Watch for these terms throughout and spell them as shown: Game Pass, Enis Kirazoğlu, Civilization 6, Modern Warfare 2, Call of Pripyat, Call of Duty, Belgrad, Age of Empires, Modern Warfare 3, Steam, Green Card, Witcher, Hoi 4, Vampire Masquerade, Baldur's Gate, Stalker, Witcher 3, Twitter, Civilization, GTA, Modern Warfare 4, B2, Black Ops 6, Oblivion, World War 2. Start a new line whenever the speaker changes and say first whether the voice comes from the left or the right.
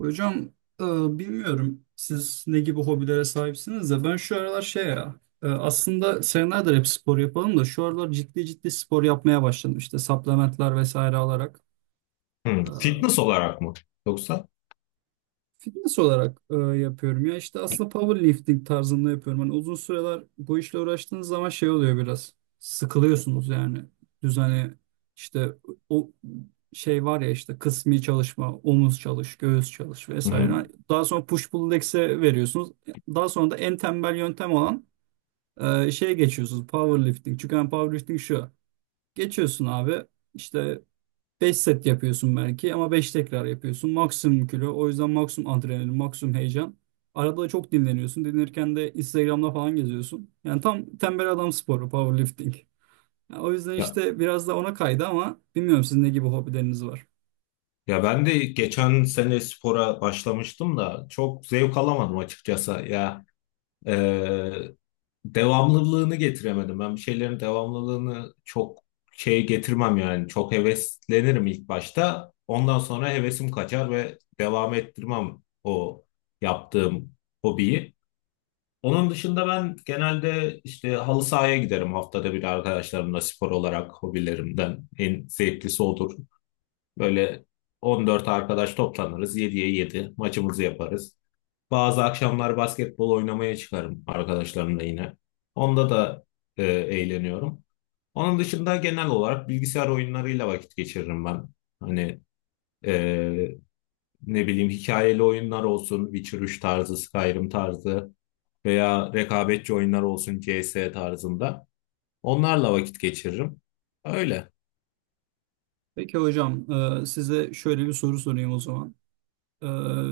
right: Hocam e, bilmiyorum siz ne gibi hobilere sahipsiniz de ben şu aralar şey ya aslında senelerdir hep spor yapalım da şu aralar ciddi ciddi spor yapmaya başladım işte supplementler vesaire alarak.
left: Hı,
right: E,
left: Fitness olarak mı? Yoksa?
right: Fitness olarak yapıyorum ya işte aslında powerlifting tarzında yapıyorum. Hani uzun süreler bu işle uğraştığınız zaman şey oluyor biraz sıkılıyorsunuz yani düzeni işte o şey var ya işte kısmi çalışma, omuz çalış, göğüs çalış
left: Hı hı.
right: vesaire. Daha sonra push pull legs'e veriyorsunuz. Daha sonra da en tembel yöntem olan şeye geçiyorsunuz powerlifting. Çünkü hani powerlifting şu geçiyorsun abi işte beş set yapıyorsun belki ama 5 tekrar yapıyorsun. Maksimum kilo. O yüzden maksimum adrenalin, maksimum heyecan. Arada da çok dinleniyorsun. Dinlenirken de Instagram'da falan geziyorsun. Yani tam tembel adam sporu, powerlifting. Yani o yüzden
left: Ya,
right: işte biraz da ona kaydı ama bilmiyorum sizin ne gibi hobileriniz var.
left: ya, ben de geçen sene spora başlamıştım da çok zevk alamadım açıkçası. Ya e, devamlılığını getiremedim. Ben bir şeylerin devamlılığını çok şey getirmem yani. Çok heveslenirim ilk başta. Ondan sonra hevesim kaçar ve devam ettirmem o yaptığım hobiyi. Onun dışında ben genelde işte halı sahaya giderim haftada bir arkadaşlarımla, spor olarak hobilerimden en zevklisi odur. Böyle 14 arkadaş toplanırız, 7'ye 7 maçımızı yaparız. Bazı akşamlar basketbol oynamaya çıkarım arkadaşlarımla yine. Onda da eğleniyorum. Onun dışında genel olarak bilgisayar oyunlarıyla vakit geçiririm ben. Hani e, ne bileyim, hikayeli oyunlar olsun, Witcher 3 tarzı, Skyrim tarzı, veya rekabetçi oyunlar olsun CS tarzında. Onlarla vakit geçiririm. Öyle.
right: Peki hocam, size şöyle bir soru sorayım o zaman. E,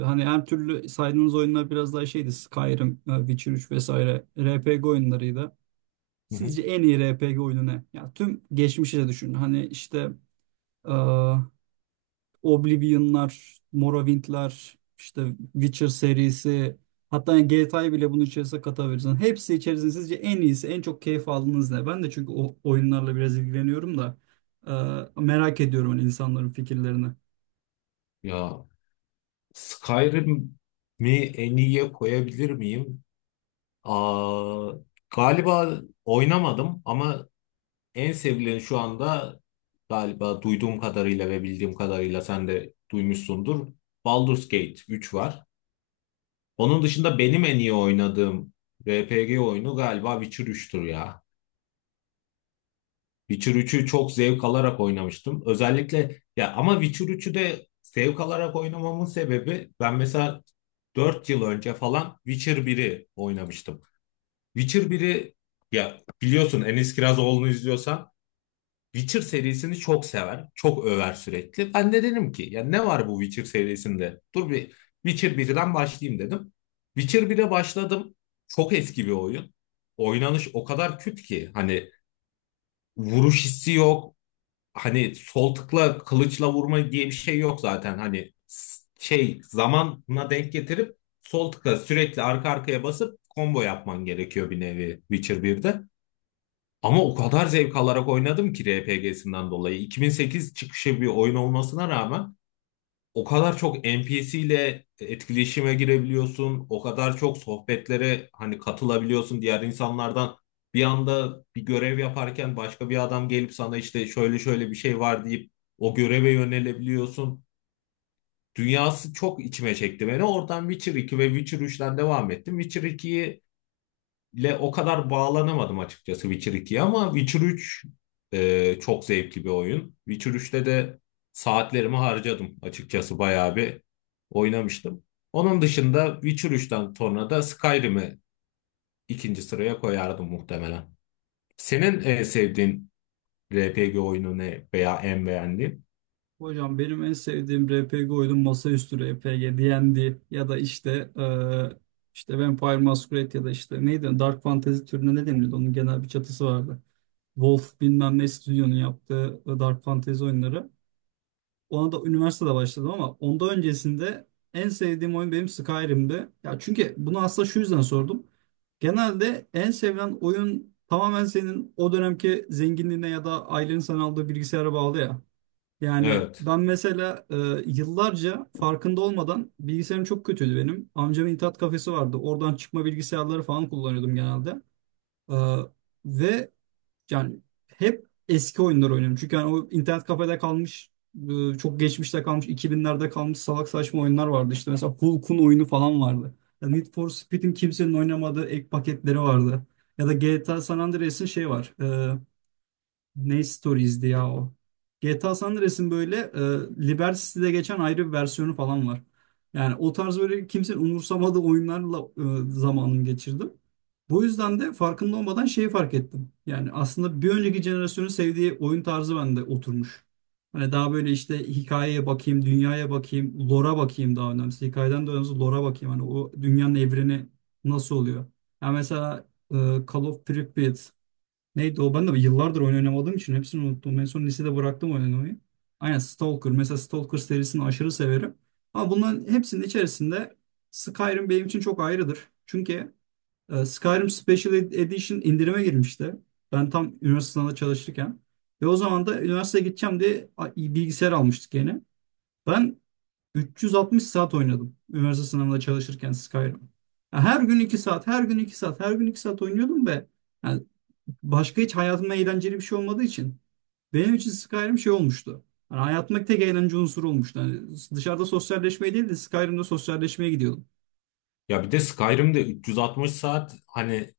right: Hani her türlü saydığınız oyunlar biraz daha şeydi. Skyrim, Witcher 3 vesaire RPG oyunlarıydı.
left: Hı hı.
right: Sizce en iyi RPG oyunu ne? Ya tüm geçmişi de düşünün. Hani işte e, Oblivion'lar, Morrowind'ler, işte Witcher serisi, hatta GTA'yı bile bunun içerisine katabilirsin. Hepsi içerisinde sizce en iyisi, en çok keyif aldığınız ne? Ben de çünkü o oyunlarla biraz ilgileniyorum da merak ediyorum hani insanların fikirlerini.
left: Ya Skyrim'i en iyiye koyabilir miyim? Aa, galiba oynamadım ama en sevilen şu anda, galiba duyduğum kadarıyla ve bildiğim kadarıyla, sen de duymuşsundur. Baldur's Gate 3 var. Onun dışında benim en iyi oynadığım RPG oyunu galiba Witcher 3'tür ya. Witcher 3'ü çok zevk alarak oynamıştım. Özellikle ya, ama Witcher 3'ü de zevk alarak oynamamın sebebi, ben mesela 4 yıl önce falan Witcher 1'i oynamıştım. Witcher 1'i, ya biliyorsun, Enis Kirazoğlu'nu izliyorsan Witcher serisini çok sever, çok över sürekli. Ben de dedim ki ya, ne var bu Witcher serisinde? Dur bir Witcher 1'den başlayayım dedim. Witcher 1'e başladım. Çok eski bir oyun. Oynanış o kadar küt ki hani vuruş hissi yok, hani sol tıkla kılıçla vurma diye bir şey yok zaten. Hani şey zamanına denk getirip sol tıkla sürekli arka arkaya basıp combo yapman gerekiyor, bir nevi Witcher 1'de. Ama o kadar zevk alarak oynadım ki, RPG'sinden dolayı. 2008 çıkışı bir oyun olmasına rağmen o kadar çok N P C ile etkileşime girebiliyorsun, o kadar çok sohbetlere hani katılabiliyorsun diğer insanlardan. Bir anda bir görev yaparken başka bir adam gelip sana işte şöyle şöyle bir şey var deyip o göreve yönelebiliyorsun. Dünyası çok içime çekti beni. Oradan Witcher 2 ve Witcher 3'ten devam ettim. Witcher 2'yi ile o kadar bağlanamadım açıkçası, Witcher 2'ye, ama Witcher 3 çok zevkli bir oyun. Witcher 3'te de saatlerimi harcadım açıkçası, bayağı bir oynamıştım. Onun dışında Witcher 3'ten sonra da Skyrim'i ikinci sıraya koyardım muhtemelen. Senin sevdiğin RPG oyunu ne, veya en beğendiğin?
right: Hocam benim en sevdiğim RPG oyunu masaüstü RPG, D&D ya da işte işte Vampire Masquerade ya da işte neydi Dark Fantasy türüne ne denirdi onun genel bir çatısı vardı. Wolf bilmem ne stüdyonun yaptığı Dark Fantasy oyunları. Ona da üniversitede başladım ama ondan öncesinde en sevdiğim oyun benim Skyrim'di. Ya çünkü bunu aslında şu yüzden sordum. Genelde en sevilen oyun tamamen senin o dönemki zenginliğine ya da ailenin sana aldığı bilgisayara bağlı ya. Yani
left: Evet.
right: ben mesela yıllarca farkında olmadan bilgisayarım çok kötüydü benim. Amcamın internet kafesi vardı. Oradan çıkma bilgisayarları falan kullanıyordum genelde. E, ve yani hep eski oyunlar oynuyorum. Çünkü yani o internet kafede kalmış, çok geçmişte kalmış, 2000'lerde kalmış salak saçma oyunlar vardı. İşte mesela Hulk'un oyunu falan vardı. Ya Need for Speed'in kimsenin oynamadığı ek paketleri vardı. Ya da GTA San Andreas'ın şey var. Ne Stories'di ya o. GTA San Andreas'ın böyle Liberty City'de geçen ayrı bir versiyonu falan var. Yani o tarz böyle kimsenin umursamadığı oyunlarla zamanımı geçirdim. Bu yüzden de farkında olmadan şeyi fark ettim. Yani aslında bir önceki jenerasyonun sevdiği oyun tarzı bende oturmuş. Hani daha böyle işte hikayeye bakayım, dünyaya bakayım, lore'a bakayım daha önemlisi. Hikayeden de önemlisi lore'a bakayım. Hani o dünyanın evreni nasıl oluyor? Yani mesela e, Call of Pripyat neydi o? Ben de yıllardır oyun oynamadığım için hepsini unuttum. En son lisede bıraktım oynamayı. Aynen Stalker. Mesela Stalker serisini aşırı severim. Ama bunların hepsinin içerisinde Skyrim benim için çok ayrıdır. Çünkü Skyrim Special Edition indirime girmişti. Ben tam üniversite sınavında çalışırken. Ve o zaman da üniversiteye gideceğim diye bilgisayar almıştık yeni. Ben 360 saat oynadım üniversite sınavında çalışırken Skyrim. Ya, her gün 2 saat, her gün 2 saat, her gün 2 saat oynuyordum ve yani başka hiç hayatımda eğlenceli bir şey olmadığı için benim için Skyrim şey olmuştu. Hani hayatımdaki tek eğlence unsuru olmuştu. Hani dışarıda sosyalleşmeye değil de Skyrim'de sosyalleşmeye gidiyordum.
left: Ya bir de Skyrim'de 360 saat, hani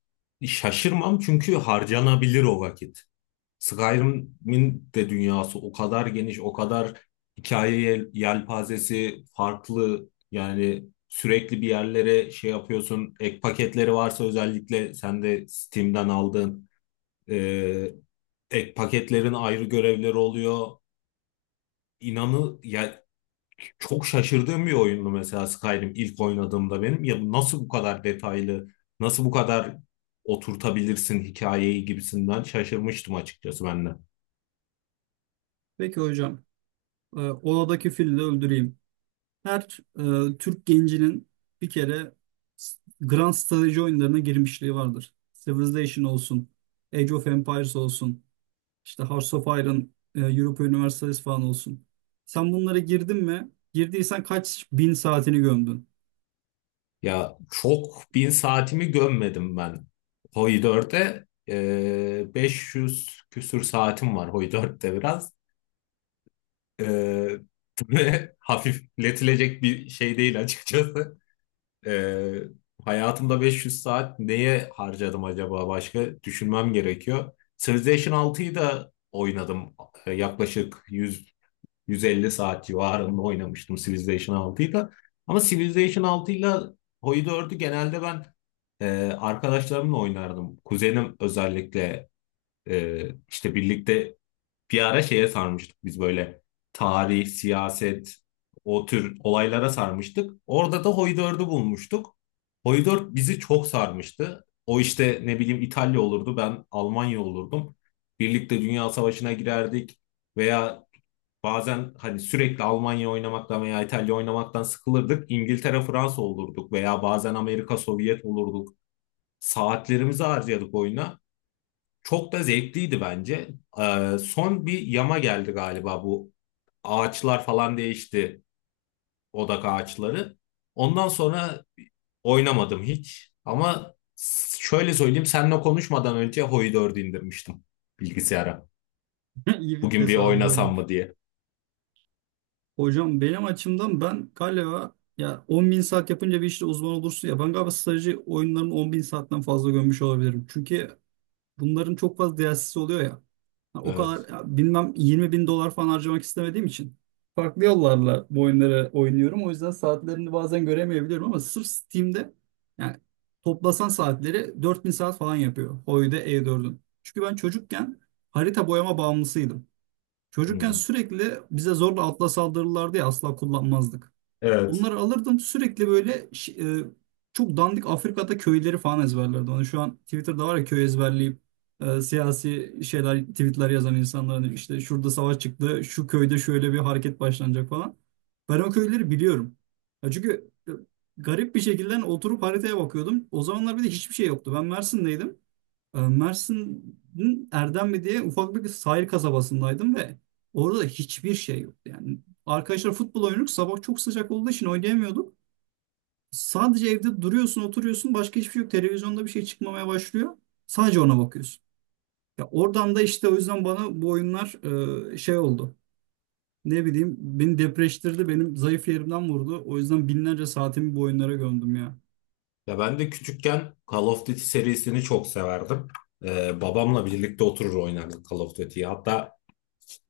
left: şaşırmam, çünkü harcanabilir o vakit. Skyrim'in de dünyası o kadar geniş, o kadar hikaye yelpazesi farklı. Yani sürekli bir yerlere şey yapıyorsun. Ek paketleri varsa özellikle, sen de Steam'den aldığın e, ek paketlerin ayrı görevleri oluyor. İnanı ya, çok şaşırdığım bir oyundu mesela Skyrim ilk oynadığımda benim. Ya nasıl bu kadar detaylı, nasıl bu kadar oturtabilirsin hikayeyi gibisinden şaşırmıştım açıkçası ben de.
right: Peki hocam, odadaki fili de öldüreyim. Her Türk gencinin bir kere Grand Strateji oyunlarına girmişliği vardır. Civilization olsun, Age of Empires olsun. İşte Hearts of Iron, Europa Universalis falan olsun. Sen bunlara girdin mi? Girdiysen kaç bin saatini gömdün?
left: Ya çok bin saatimi gömmedim ben Hoi 4'e. 500 küsür saatim var Hoi 4'te biraz. Ee, Böyle hafifletilecek bir şey değil açıkçası. Ee, Hayatımda 500 saat neye harcadım acaba, başka düşünmem gerekiyor. Civilization 6'yı da oynadım. Yaklaşık 100, 150 saat civarında oynamıştım Civilization 6'yı. Ama Civilization 6 ile Hoi, genelde ben e, arkadaşlarımla oynardım. Kuzenim özellikle e, işte birlikte, bir ara şeye sarmıştık biz böyle, tarih, siyaset, o tür olaylara sarmıştık. Orada da Hoi 4'ü bulmuştuk. Hoi 4 bizi çok sarmıştı. O, işte ne bileyim, İtalya olurdu, ben Almanya olurdum. Birlikte Dünya Savaşı'na girerdik, veya bazen, hani sürekli Almanya oynamaktan veya İtalya oynamaktan sıkılırdık. İngiltere, Fransa olurduk, veya bazen Amerika, Sovyet olurduk. Saatlerimizi harcadık oyuna. Çok da zevkliydi bence. Son bir yama geldi galiba bu. Ağaçlar falan değişti. Odak ağaçları. Ondan sonra oynamadım hiç. Ama şöyle söyleyeyim, seninle konuşmadan önce Hoi 4'ü indirmiştim bilgisayara.
right: İyi bir
left: Bugün bir
right: tesadüf
left: oynasam
right: olmuş.
left: mı diye.
right: Hocam benim açımdan ben galiba ya 10 bin saat yapınca bir işte uzman olursun ya ben galiba strateji oyunlarının 10 bin saatten fazla gömmüş olabilirim. Çünkü bunların çok fazla DLC'si oluyor ya. Ha, o kadar
left: Evet.
right: ya bilmem 20 bin dolar falan harcamak istemediğim için farklı yollarla bu oyunları oynuyorum. O yüzden saatlerini bazen göremeyebiliyorum ama sırf Steam'de yani toplasan saatleri 4.000 saat falan yapıyor. Oyda E4'ün. Çünkü ben çocukken harita boyama bağımlısıydım.
left: Hı
right: Çocukken
left: hı.
right: sürekli bize zorla atla saldırırlardı ya asla kullanmazdık.
left: Evet.
right: Bunları alırdım sürekli böyle çok dandik Afrika'da köyleri falan ezberlerdim. Hani şu an Twitter'da var ya köy ezberleyip siyasi şeyler tweetler yazan insanların işte şurada savaş çıktı, şu köyde şöyle bir hareket başlanacak falan. Ben o köyleri biliyorum. Ya çünkü garip bir şekilde oturup haritaya bakıyordum. O zamanlar bir de hiçbir şey yoktu. Ben Mersin'deydim. Mersin'in Erdemli diye ufak bir sahil kasabasındaydım ve orada da hiçbir şey yoktu. Yani arkadaşlar futbol oynuyorduk. Sabah çok sıcak olduğu için oynayamıyorduk. Sadece evde duruyorsun, oturuyorsun. Başka hiçbir şey yok. Televizyonda bir şey çıkmamaya başlıyor. Sadece ona bakıyorsun. Ya oradan da işte o yüzden bana bu oyunlar şey oldu. Ne bileyim beni depreştirdi. Benim zayıf yerimden vurdu. O yüzden binlerce saatimi bu oyunlara gömdüm ya.
left: Ya ben de küçükken Call of Duty serisini çok severdim. Babamla birlikte oturur oynardık Call of Duty'yi. Hatta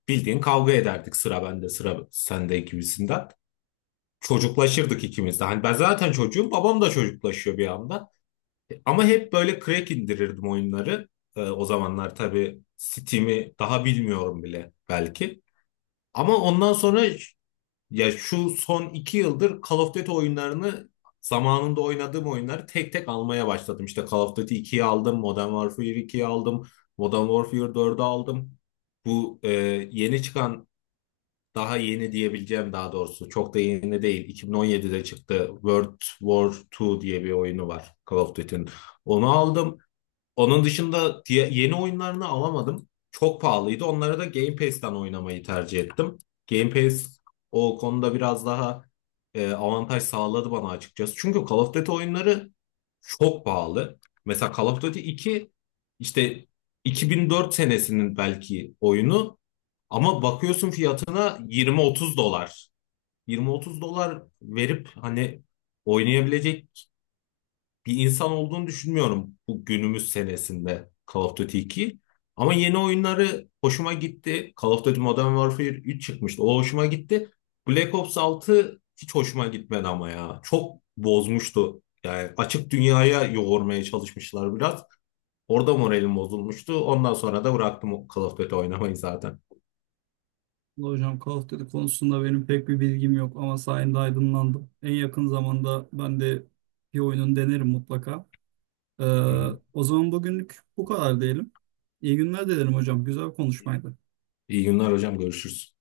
left: bildiğin kavga ederdik, sıra bende, sıra sende gibisinden. Çocuklaşırdık ikimiz de. Hani ben zaten çocuğum, babam da çocuklaşıyor bir anda. Ama hep böyle crack indirirdim oyunları. O zamanlar tabii Steam'i daha bilmiyorum bile belki. Ama ondan sonra, ya şu son 2 yıldır Call of Duty oyunlarını, zamanında oynadığım oyunları tek tek almaya başladım. İşte Call of Duty 2'yi aldım, Modern Warfare 2'yi aldım, Modern Warfare 4'ü aldım. Bu yeni çıkan, daha yeni diyebileceğim, daha doğrusu çok da yeni değil, 2017'de çıktı World War 2 diye bir oyunu var Call of Duty'nin. Onu aldım. Onun dışında yeni oyunlarını alamadım. Çok pahalıydı. Onları da Game Pass'ten oynamayı tercih ettim. Game Pass o konuda biraz daha avantaj sağladı bana açıkçası. Çünkü Call of Duty oyunları çok pahalı. Mesela Call of Duty 2, işte 2004 senesinin belki oyunu, ama bakıyorsun fiyatına 20-30 dolar. 20-30 dolar verip hani oynayabilecek bir insan olduğunu düşünmüyorum bu günümüz senesinde Call of Duty 2. Ama yeni oyunları hoşuma gitti. Call of Duty Modern Warfare 3 çıkmıştı. O hoşuma gitti. Black Ops 6 hiç hoşuma gitmedi ama ya. Çok bozmuştu. Yani açık dünyaya yoğurmaya çalışmışlar biraz. Orada moralim bozulmuştu. Ondan sonra da bıraktım Call of Duty oynamayı zaten.
right: Hocam Call of Duty konusunda benim pek bir bilgim yok ama sayende aydınlandım. En yakın zamanda ben de bir oyunun denerim mutlaka. Ee,
left: Hı hı.
right: o zaman bugünlük bu kadar diyelim. İyi günler dilerim hocam. Güzel bir konuşmaydı.
left: İyi günler hocam. Görüşürüz.